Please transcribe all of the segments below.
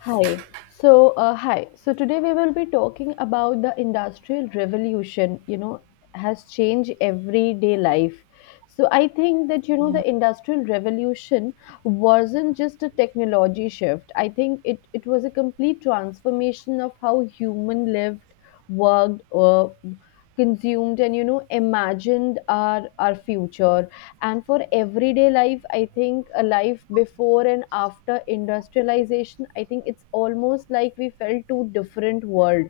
Hi. So, hi. So today we will be talking about the industrial revolution, has changed everyday life. So I think that Yeah. the industrial revolution wasn't just a technology shift. I think it was a complete transformation of how human lived, worked, consumed, and imagined our future. And for everyday life, I think a life before and after industrialization, I think it's almost like we felt two different world.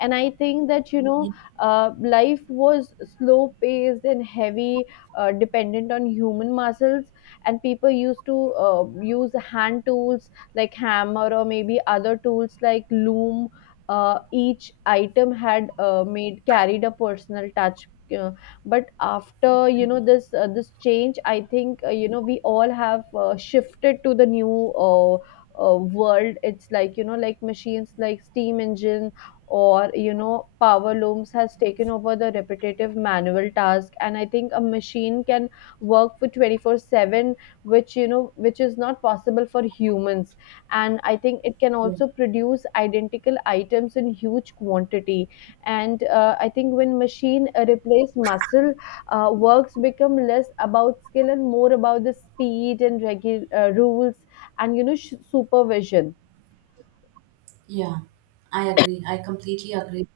And I think that you know Yeah. Life was slow paced and heavy, dependent on human muscles. And people used to use hand tools like hammer or maybe other tools like loom. Each item had made carried a personal touch. uh, but after, this change, I think, you know, we all have shifted to the new world. It's like, you know, like machines like steam engine or, you know, power looms has taken over the repetitive manual task. And I think a machine can work for 24/7, which, which is not possible for humans. And I think it can Yeah. also produce identical items in huge quantity. And I think when machine replace muscle, works become less about skill and more about the speed and rules and, you know, supervision. Yeah. I agree. I completely agree.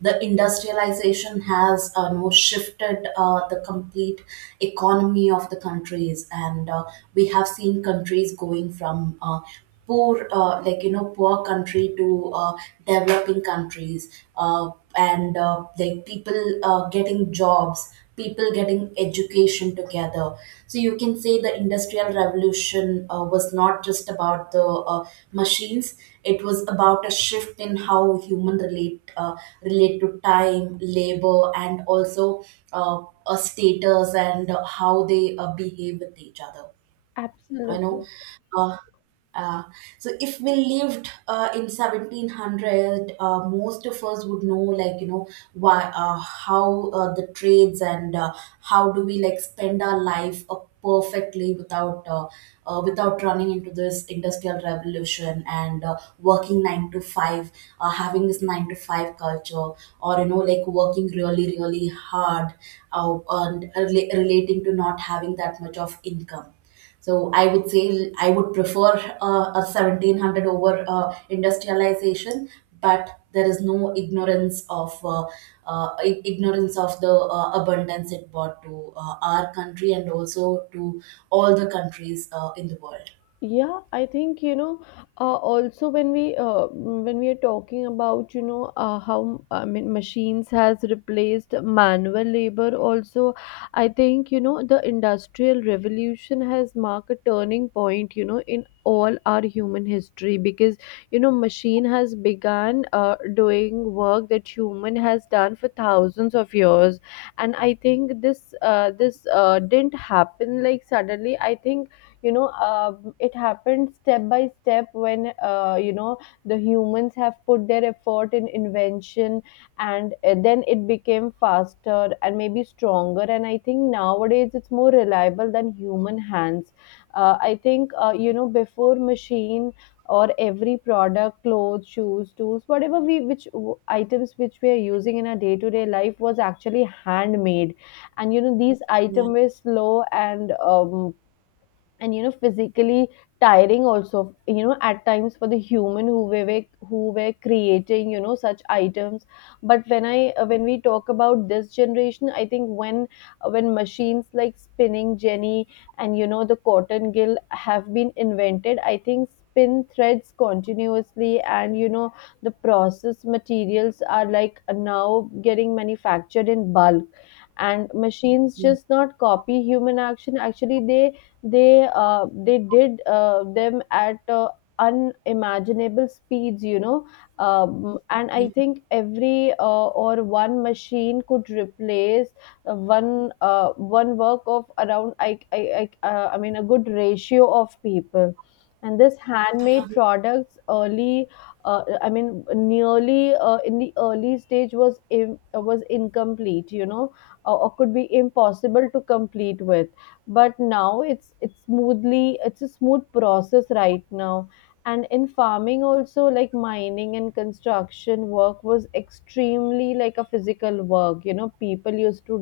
The industrialization has no shifted the complete economy of the countries, and we have seen countries going from poor, like you know, poor country to developing countries. Uh, and Like people getting jobs, people getting education together, so you can say the industrial revolution was not just about the machines, it was about a shift in how human relate to time, labor, and also uh, a status and how they behave with each other. I Absolutely. know. Uh, uh, so if we lived in 1700, most of us would know, like you know, why, how the trades and how do we like spend our life perfectly without without running into this industrial revolution and working nine to five, having this nine to five culture, or you know, like working really hard, relating to not having that much of income. So I would say I would prefer a 1700 over industrialization, but there is no ignorance of ignorance of the abundance it brought to our country and also to all the countries in the world. Yeah, I think you know. Also, when we are talking about, you know, how, I mean, machines has replaced manual labor. Also, I think, you know, the industrial revolution has marked a turning point. You know, in all our human history, because you know machine has began doing work that human has done for thousands of years. And I think this this didn't happen like suddenly. I think it happened step by step when, you know, the humans have put their effort in invention. And then it became faster and maybe stronger. And I think nowadays it's more reliable than human hands. I think You know, before machine, or every product, clothes, shoes, tools, whatever we, which items which we are using in our day to day life was actually handmade. And you know these Yeah, items were slow, and you know, physically tiring also, you know, at times for the human who we were, who were creating, you know, such items. But when we talk about this generation, I think when machines like spinning jenny and, you know, the cotton gill have been invented, I think spin threads continuously. And you know the process materials are like now getting manufactured in bulk. And machines just not copy human action, actually they did them at unimaginable speeds, you know. And I yeah, think every or one machine could replace uh, one uh, one work of around, I, I mean, a good ratio of people. And this yeah, handmade products early I mean nearly, in the early stage, was was incomplete, you know, or could be impossible to complete with. But now it's a smooth process right now. And in farming also, like mining and construction work was extremely like a physical work. You know, people used to,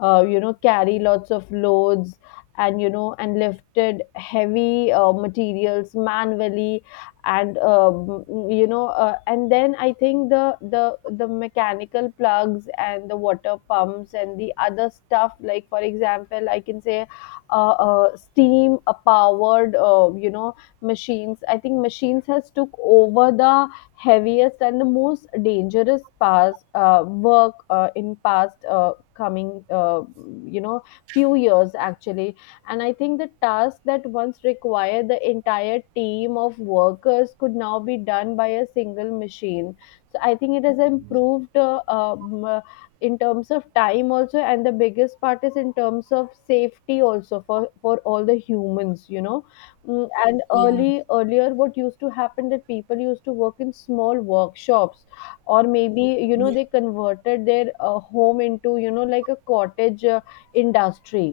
you know, carry lots of loads, and you know, and lifted heavy materials manually. And and then I think the mechanical plugs and the water pumps and the other stuff, like for example, I can say steam powered, you know, machines. I think machines has took over the heaviest and the most dangerous past work in past coming, you know, few years actually. And I think the tasks that once required the entire team of workers could now be done by a single machine. So I think it has improved in terms of time also, and the biggest part is in terms of safety also for all the humans, you know. And yeah, early earlier, what used to happen that people used to work in small workshops or maybe, you know, yeah, they converted their home into, you know, like a cottage industry.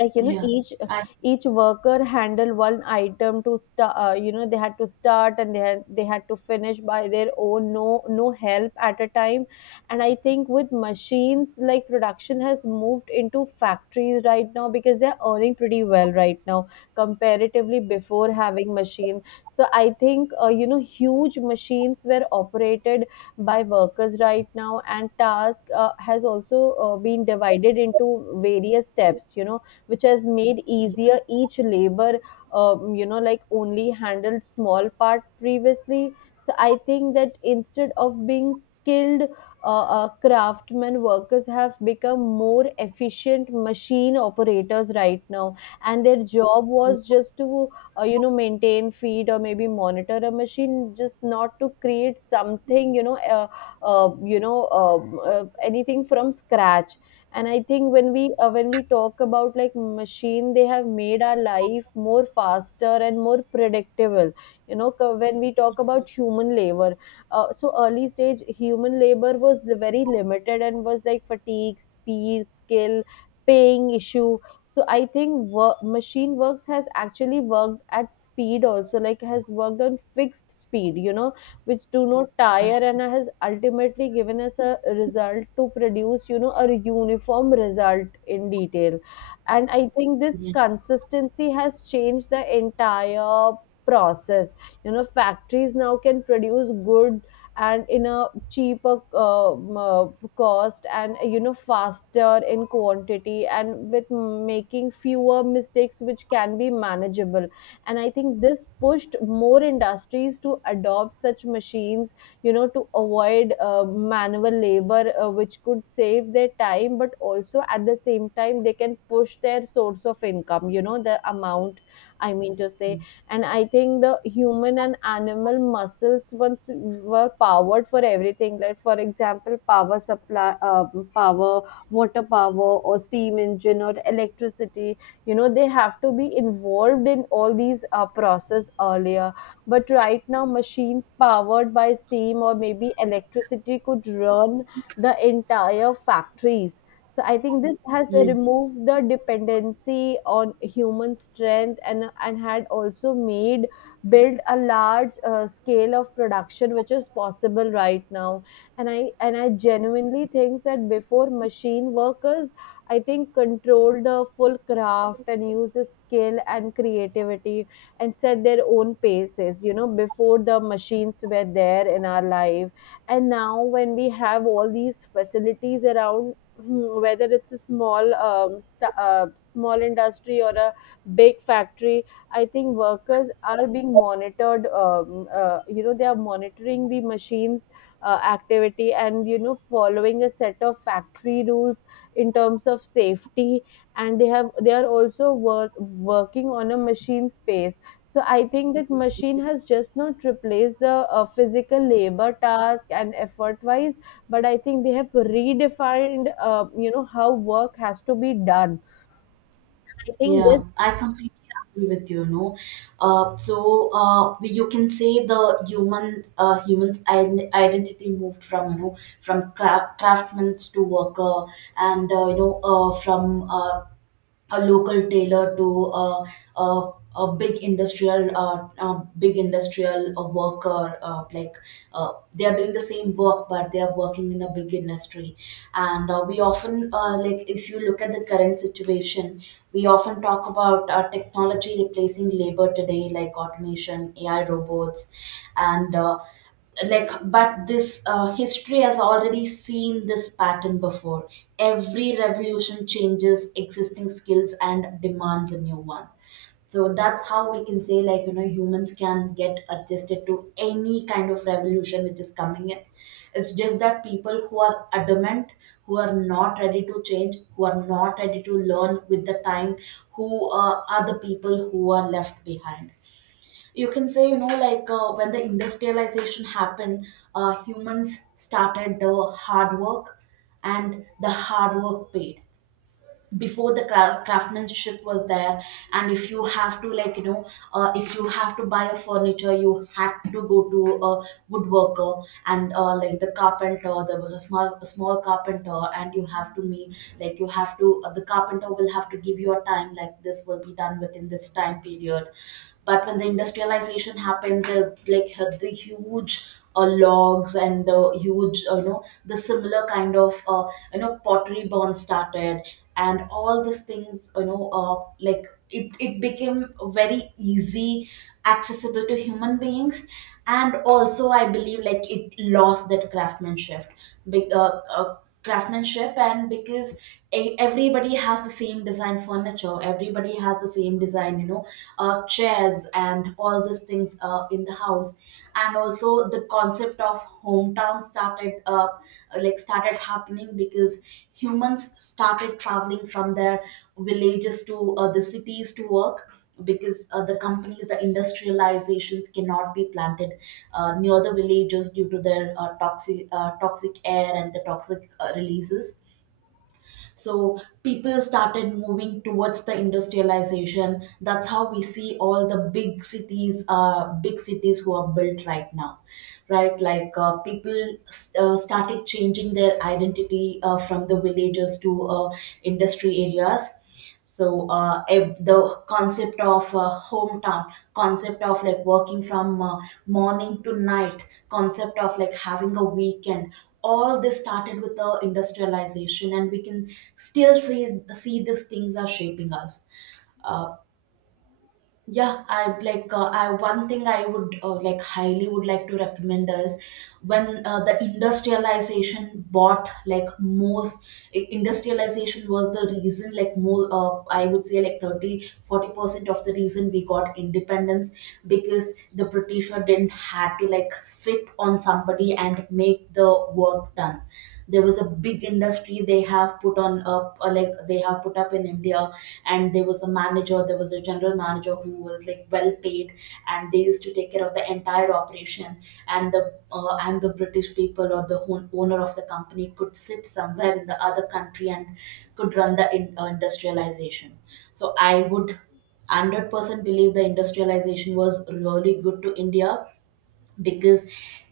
Like you know, yeah. each I, each worker handle one item to start. You know, they had to start and they had to finish by their own, no help at a time. And I think with machines, like, production has moved into factories right now because they're earning pretty well right now, comparatively before having machine. So I think, you know, huge machines were operated by workers right now. And task has also been divided into various steps, you know, which has made easier each labor, you know, like only handled small part previously. So I think that, instead of being skilled craftsmen, workers have become more efficient machine operators right now. And their job was just to, you know, maintain, feed, or maybe monitor a machine, just not to create something, you know, anything from scratch. And I think when we talk about like machine, they have made our life more faster and more predictable. You know, when we talk about human labor, so early stage human labor was very limited and was like fatigue, speed, skill, paying issue. So I think machine works has actually worked at speed also, like has worked on fixed speed, you know, which do not tire, and has ultimately given us a result to produce, you know, a uniform result in detail. And I think this yeah, consistency has changed the entire process. You know, factories now can produce good, and in a cheaper cost, and you know, faster in quantity, and with making fewer mistakes which can be manageable. And I think this pushed more industries to adopt such machines, you know, to avoid manual labor, which could save their time, but also at the same time they can push their source of income, you know, the amount, I mean to say. And I think the human and animal muscles once were powered for everything, like for example, power supply, power, water power, or steam engine, or electricity. You know, they have to be involved in all these process earlier. But right now machines powered by steam or maybe electricity could run the entire factories. So I think this has yeah. removed the dependency on human strength, and had also made build a large scale of production which is possible right now. And I genuinely think that before machine, workers, I think, control the full craft and use the skill and creativity and set their own paces. You know, before the machines were there in our life. And now, when we have all these facilities around, hmm, whether it's a small small industry or a big factory, I think workers are being monitored, you know, they are monitoring the machines activity, and you know, following a set of factory rules in terms of safety. And they are also working on a machine space. So I think that machine has just not replaced the physical labor task and effort wise, but I think they have redefined, you know, how work has to be done. I think this. Yeah, I completely agree with you. No, you can say the humans, humans' identity moved from you know from craftsmen to worker, and you know from a local tailor to a, a big industrial worker, like they are doing the same work but they are working in a big industry. And we often like if you look at the current situation, we often talk about technology replacing labor today, like automation, ai, robots, and like but this history has already seen this pattern before. Every revolution changes existing skills and demands a new one. So that's how we can say, like you know, humans can get adjusted to any kind of revolution which is coming in. It's just that people who are adamant, who are not ready to change, who are not ready to learn with the time, who are the people who are left behind. You can say you know, like when the industrialization happened, humans started the hard work, and the hard work paid. Before, the craftsmanship was there, and if you have to like you know, if you have to buy a furniture, you had to go to a woodworker and like the carpenter, there was a small carpenter and you have to meet, like you have to the carpenter will have to give you a time like this will be done within this time period. But when the industrialization happened, there's like the huge logs and the huge you know the similar kind of you know pottery burn started, and all these things you know, like it became very easy accessible to human beings. And also I believe like it lost that craftsmanship, big craftsmanship, and because everybody has the same design furniture, everybody has the same design you know, chairs and all these things in the house. And also the concept of hometown started, like started happening because humans started traveling from their villages to the cities to work, because the companies, the industrializations cannot be planted near the villages due to their toxic air and the toxic releases. So people started moving towards the industrialization. That's how we see all the big cities who are built right now, right? Like people started changing their identity from the villages to industry areas. The concept of hometown, concept of like working from morning to night, concept of like having a weekend, all this started with the industrialization, and we can still see these things are shaping us. Uh, yeah, I like I one thing I would like highly would like to recommend is when the industrialization bought, like most industrialization was the reason, like more I would say like 30 40 percent of the reason we got independence, because the britisher didn't had to like sit on somebody and make the work done. There was a big industry they have put on up, or like they have put up in india, and there was a manager, there was a general manager who was like well paid, and they used to take care of the entire operation. and the and the british people, or the owner of the company could sit somewhere in the other country and could run the industrialization. So I would 100% believe the industrialization was really good to india, because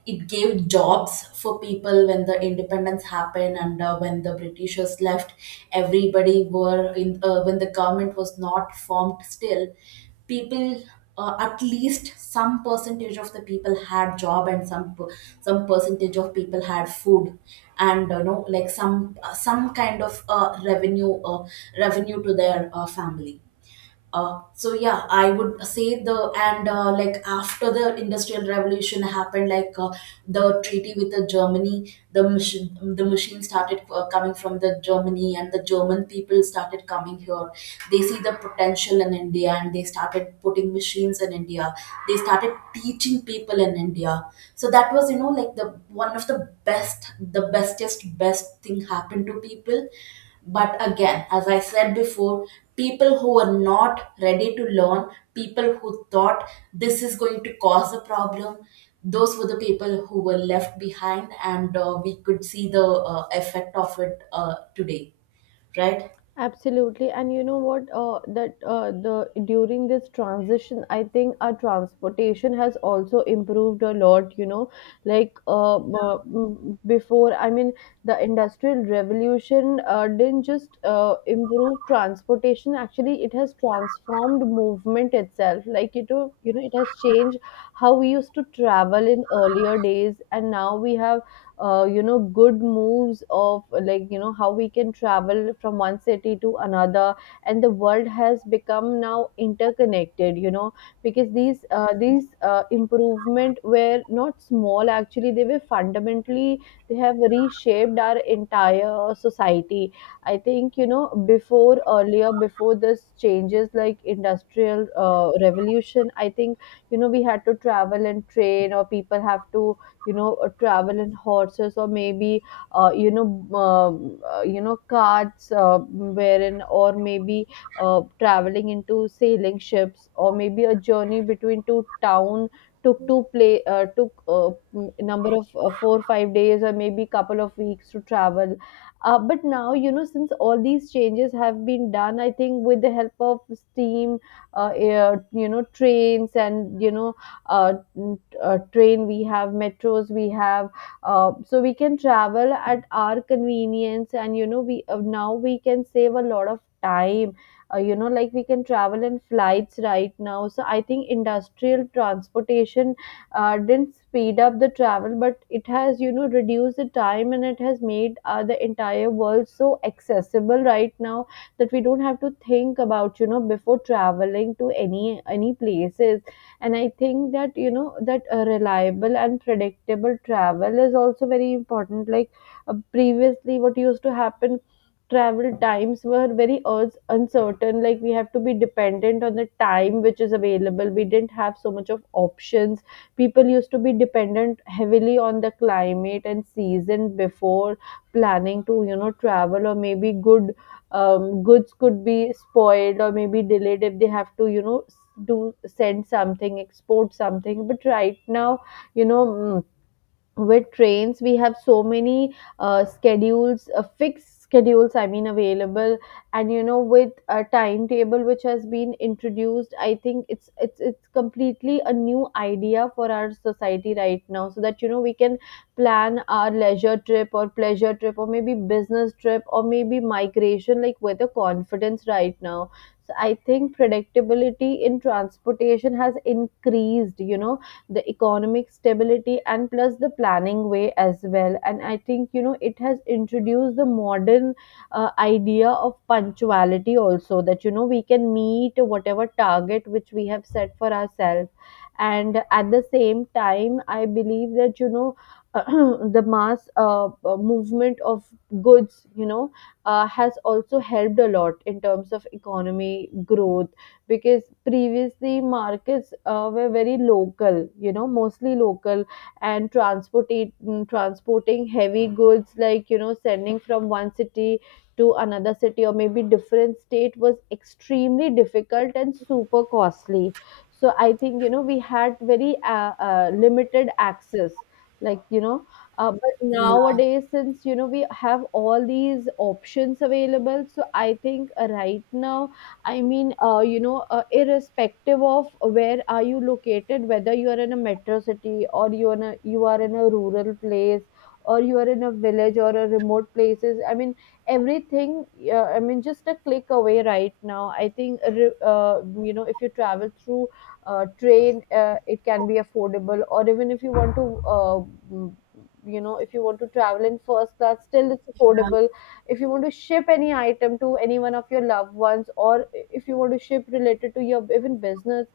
it gave jobs for people when the independence happened, and when the britishers left, everybody were in when the government was not formed still. People, at least some percentage of the people had job, and some percentage of people had food, and you know like some kind of revenue to their family. So yeah, I would say the, and like after the Industrial Revolution happened, like the treaty with the Germany, the machine started coming from the Germany, and the German people started coming here. They see the potential in India, and they started putting machines in India. They started teaching people in India. So that was you know like the one of the best, the bestest, best thing happened to people. But again, as I said before, people who were not ready to learn, people who thought this is going to cause a problem, those were the people who were left behind, and we could see the effect of it today, right? Absolutely, and you know what? That the During this transition, I think our transportation has also improved a lot. You know, like before, I mean, the industrial revolution didn't just improve transportation. Actually, it has transformed movement itself. Like, it has changed how we used to travel in earlier days, and now we have good moves of like how we can travel from one city to another, and the world has become now interconnected, because these improvement were not small, actually they were fundamentally, they have reshaped our entire society. I think, before, earlier, before this changes like industrial revolution, I think we had to travel and train, or people have to travel in horses, or maybe uh, you know carts, wherein, or maybe traveling into sailing ships, or maybe a journey between two town took two play number of 4 5 days or maybe couple of weeks to travel. But now, since all these changes have been done, I think with the help of steam, air, trains, and uh, train, we have metros, we have so we can travel at our convenience, and you know we now we can save a lot of time. Like, we can travel in flights right now. So I think industrial transportation didn't speed up the travel, but it has reduced the time, and it has made the entire world so accessible right now, that we don't have to think about before traveling to any places. And I think that that reliable and predictable travel is also very important. Like, previously what used to happen, travel times were very uncertain, like we have to be dependent on the time which is available, we didn't have so much of options. People used to be dependent heavily on the climate and season before planning to travel, or maybe good, goods could be spoiled or maybe delayed if they have to do send something, export something. But right now, you know mm, with trains we have so many schedules, fixed schedules, I mean, available. And with a timetable which has been introduced, I think it's completely a new idea for our society right now, so that we can plan our leisure trip, or pleasure trip, or maybe business trip, or maybe migration, like, with a confidence right now. So I think predictability in transportation has increased, the economic stability, and plus the planning way as well. And I think it has introduced the modern idea of punctuality also, that we can meet whatever target which we have set for ourselves. And at the same time I believe that the mass movement of goods, has also helped a lot in terms of economy growth. Because previously markets were very local, you know, mostly local, and transporting heavy goods, like sending from one city to another city or maybe different state was extremely difficult and super costly. So I think we had very limited access, like. But Yeah, nowadays, since we have all these options available, so I think right now, I mean, irrespective of where are you located, whether you are in a metro city, or you are in a rural place, or you are in a village, or a remote places. I mean, everything. I mean, just a click away right now. I think, if you travel through train, it can be affordable. Or even if you want to, if you want to travel in first class, still it's affordable. If you want to ship any item to any one of your loved ones, or if you want to ship related to your even business,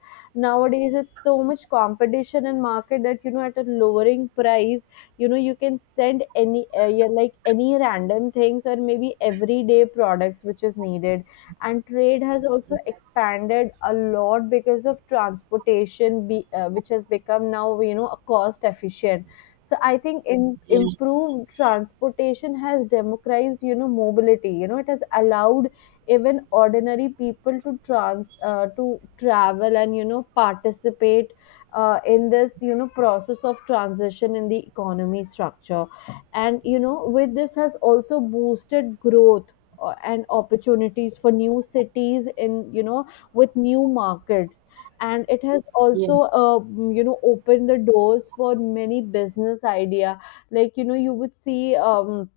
nowadays it's so much competition in market that at a lowering price you can send any yeah, like any random things, or maybe everyday products which is needed. And trade has also expanded a lot because of transportation, which has become now cost efficient. So I think yeah, improved transportation has democratized, mobility, it has allowed even ordinary people to trans to travel, and participate in this process of transition in the economy structure. And with this has also boosted growth, and opportunities for new cities in, with new markets. And it has yeah, also opened the doors for many business idea. Like, you would see,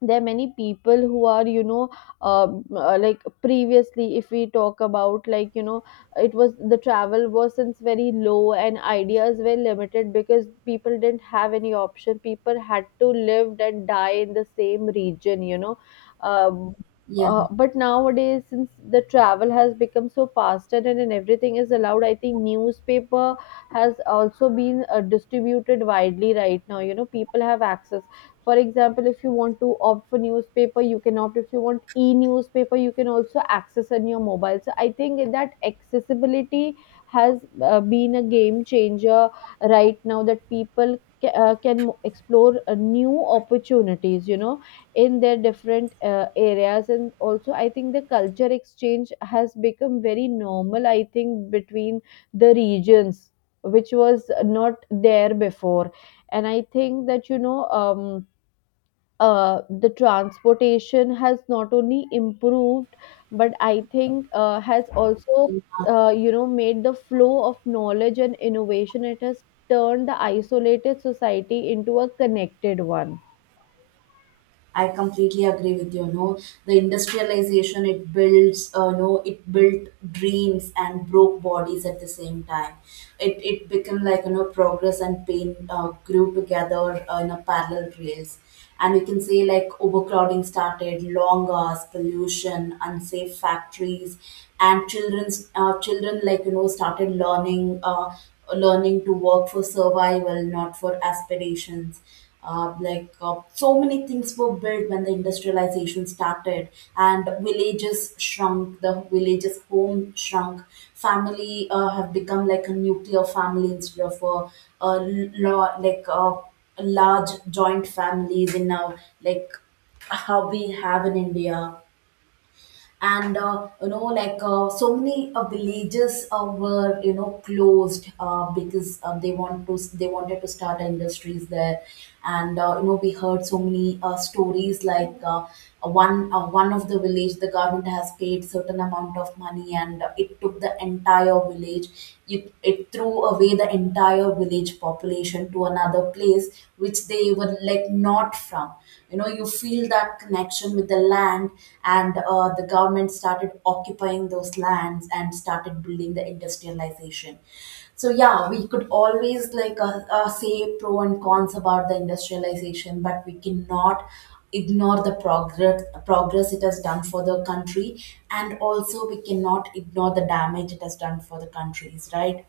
there are many people who are like previously if we talk about, like, it was the travel was since very low, and ideas were limited because people didn't have any option, people had to live and die in the same region, um, yeah. But nowadays since the travel has become so faster, and everything is allowed, I think newspaper has also been distributed widely right now. People have access, for example, if you want to opt for newspaper you can opt, if you want e-newspaper you can also access on your mobile. So I think that accessibility has been a game changer right now, that people can explore new opportunities, in their different areas. And also I think the culture exchange has become very normal, I think, between the regions, which was not there before. And I think that the transportation has not only improved, but I think has also made the flow of knowledge and innovation, it has turned the isolated society into a connected one. I completely agree with you. No, the industrialization it builds. No, it built dreams and broke bodies at the same time. It became like you know, progress and pain grew together in a parallel rails, and we can say like overcrowding started, long hours, pollution, unsafe factories, and children like you know started learning. Learning to work for survival, not for aspirations. So many things were built when the industrialization started, and villages shrunk. The villages' home shrunk. Family have become like a nuclear family instead of a lo- like large joint families in now, like how we have in India. And you know like so many villages were you know closed, because they wanted to start industries there. And you know we heard so many stories, like one of the village, the government has paid certain amount of money, and it took the entire village, it threw away the entire village population to another place which they were like not from. You know, you feel that connection with the land, and the government started occupying those lands and started building the industrialization. So yeah, we could always like say pro and cons about the industrialization, but we cannot ignore the progress it has done for the country, and also we cannot ignore the damage it has done for the countries, right?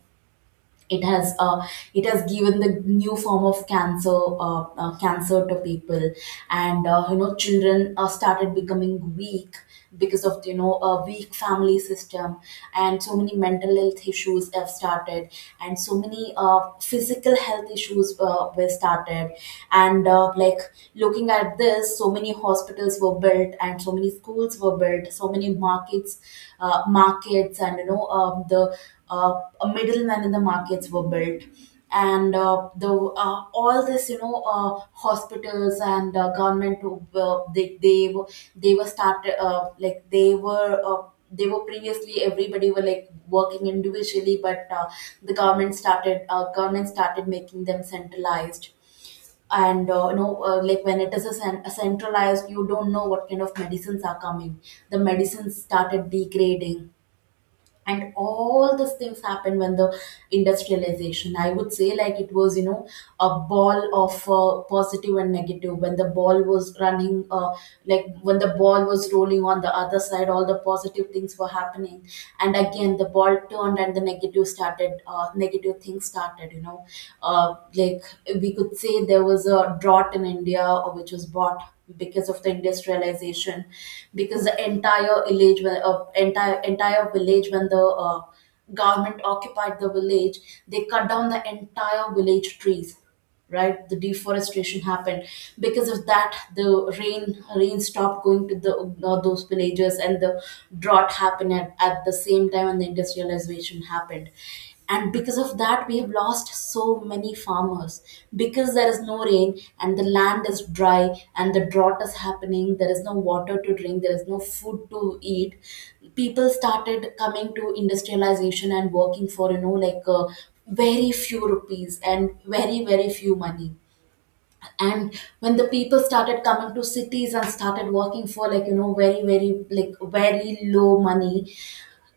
it has uh, it has given the new form of cancer to people, and you know children started becoming weak because of you know a weak family system, and so many mental health issues have started, and so many physical health issues were started. And looking at this, so many hospitals were built and so many schools were built, so many markets, markets, and you know, the uh, a middleman in the markets were built. And the all this you know, hospitals and government, they were, they were started, they were previously everybody were like working individually, but the government started making them centralized. And you know like when it is a, a centralized, you don't know what kind of medicines are coming. The medicines started degrading, and all these things happened when the industrialization, I would say, like it was you know a ball of positive and negative. When the ball was running, like when the ball was rolling on the other side, all the positive things were happening, and again the ball turned and the negative started, negative things Started, you know, like, we could say there was a drought in India which was bought because of the industrialization. Because the entire village, when the government occupied the village, they cut down the entire village trees. Right, the deforestation happened. Because of that, the rain rain stopped going to the those villages, and the drought happened at the same time when the industrialization happened. And because of that we have lost so many farmers, because there is no rain and the land is dry and the drought is happening. There is no water to drink, there is no food to eat. People started coming to industrialization and working for, very few rupees and very very few money. And when the people started coming to cities and started working for, like, you know, very very like very low money,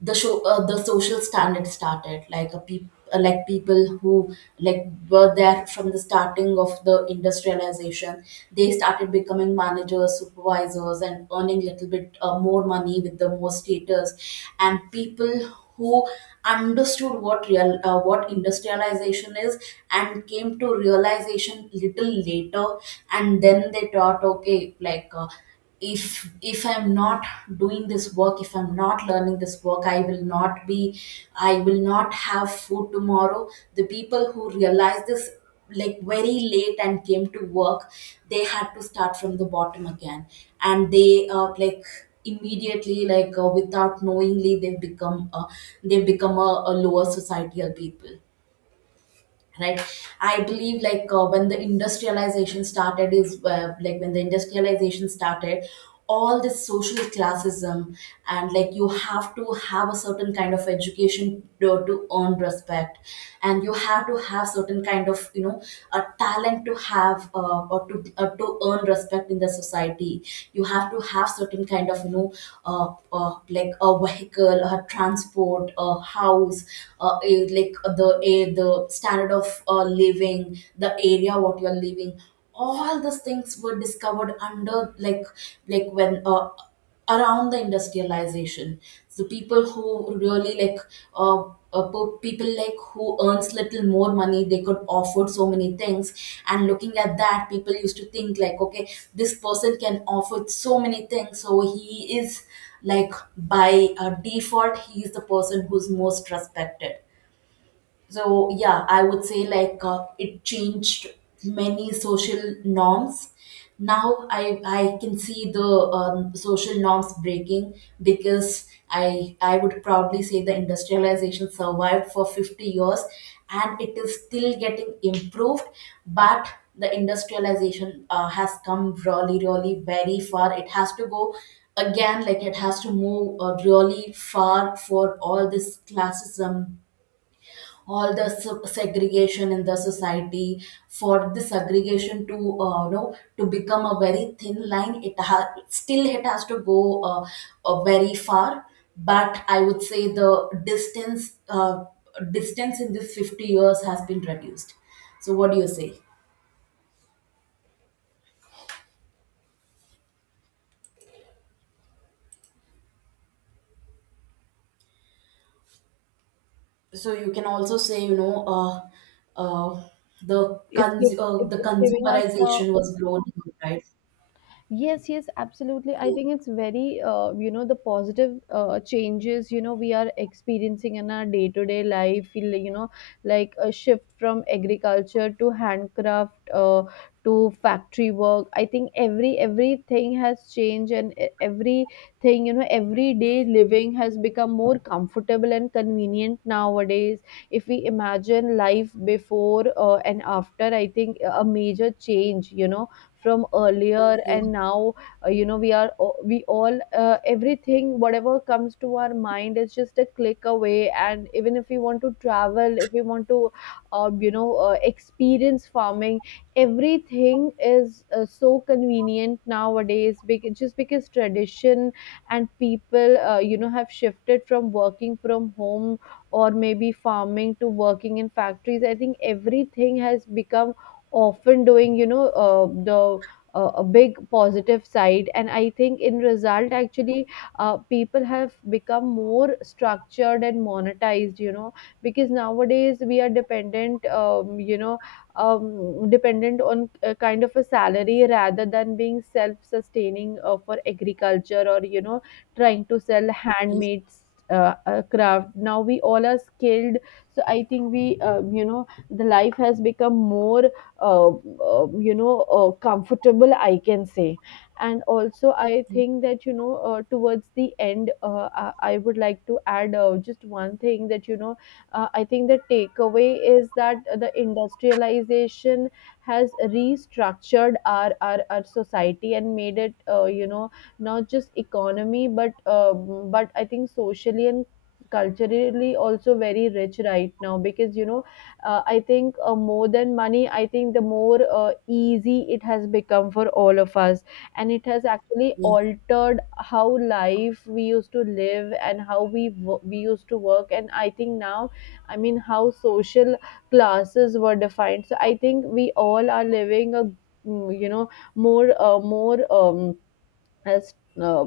the social standard started, like, like, people who, like, were there from the starting of the industrialization, they started becoming managers, supervisors, and earning little bit more money with the more status. And people who understood what real what industrialization is and came to realization little later, and then they thought, okay, if I'm not doing this work, if I'm not learning this work, I will not be, I will not have food tomorrow. The people who realized this like very late and came to work, they had to start from the bottom again. And they, like, immediately, without knowingly, they've become a lower societal people, right? I believe, when the industrialization started, all this social classism, and like you have to have a certain kind of education to earn respect, and you have to have certain kind of, you know, a talent to have, or to earn respect in the society. You have to have certain kind of, you know, like a vehicle, a transport, a house, like the a the standard of living, the area what you are living, all these things were discovered under, like when around the industrialization. So people who really like uh, people like who earns little more money, they could afford so many things. And looking at that, people used to think like, okay, this person can afford so many things, so he is, like by default, he is the person who's most respected. So yeah, I would say it changed many social norms. Now, I can see the social norms breaking, because I would proudly say the industrialization survived for 50 years and it is still getting improved, but the industrialization has come really really very far. It has to go again, like it has to move really far. For all this classism, all the segregation in the society, for the segregation to, you know, to become a very thin line, it has still, it has to go very far. But I would say the distance in this 50 years has been reduced. So what do you say? So you can also say, you know, uh, it's giv- the it's giving us the... consumerization was growing, right? Yes, yes, absolutely. I Yeah, think it's very, the positive changes, we are experiencing in our day-to-day life, feel, like a shift from agriculture to handcraft to factory work. I think everything has changed, and everything, everyday living has become more comfortable and convenient nowadays. If we imagine life before and after, I think a major change, from earlier yeah. and now, we are we all, everything whatever comes to our mind is just a click away, and even if we want to travel, if we want to experience farming, everything is so convenient nowadays, because, just because tradition, and people have shifted from working from home or maybe farming to working in factories. I think everything has become often doing the a big positive side. And I think in result, actually, people have become more structured and monetized, because nowadays we are dependent, dependent on a kind of a salary, rather than being self sustaining for agriculture, or trying to sell handmade craft, now we all are skilled. So I think we, the life has become more uh, comfortable, I can say. And also I think that towards the end, I would like to add just one thing, that I think the takeaway is that the industrialization has restructured our society, and made it not just economy, but I think socially and culturally also very rich right now, because I think more than money, I think the more easy it has become for all of us. And it has actually Yeah. altered how life we used to live, and how we used to work. And I think now, I mean, how social classes were defined. So I think we all are living a, more, more, um as, uh,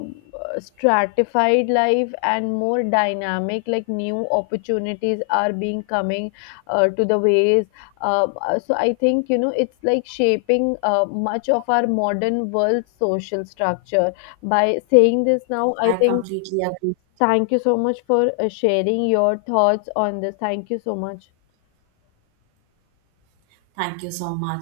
stratified life, and more dynamic, like new opportunities are being coming to the ways. uh, so I think it's like shaping, much of our modern world social structure. By saying this now, I I think, completely agree. thank you so much for sharing your thoughts on this. Thank you so much. Thank you so much.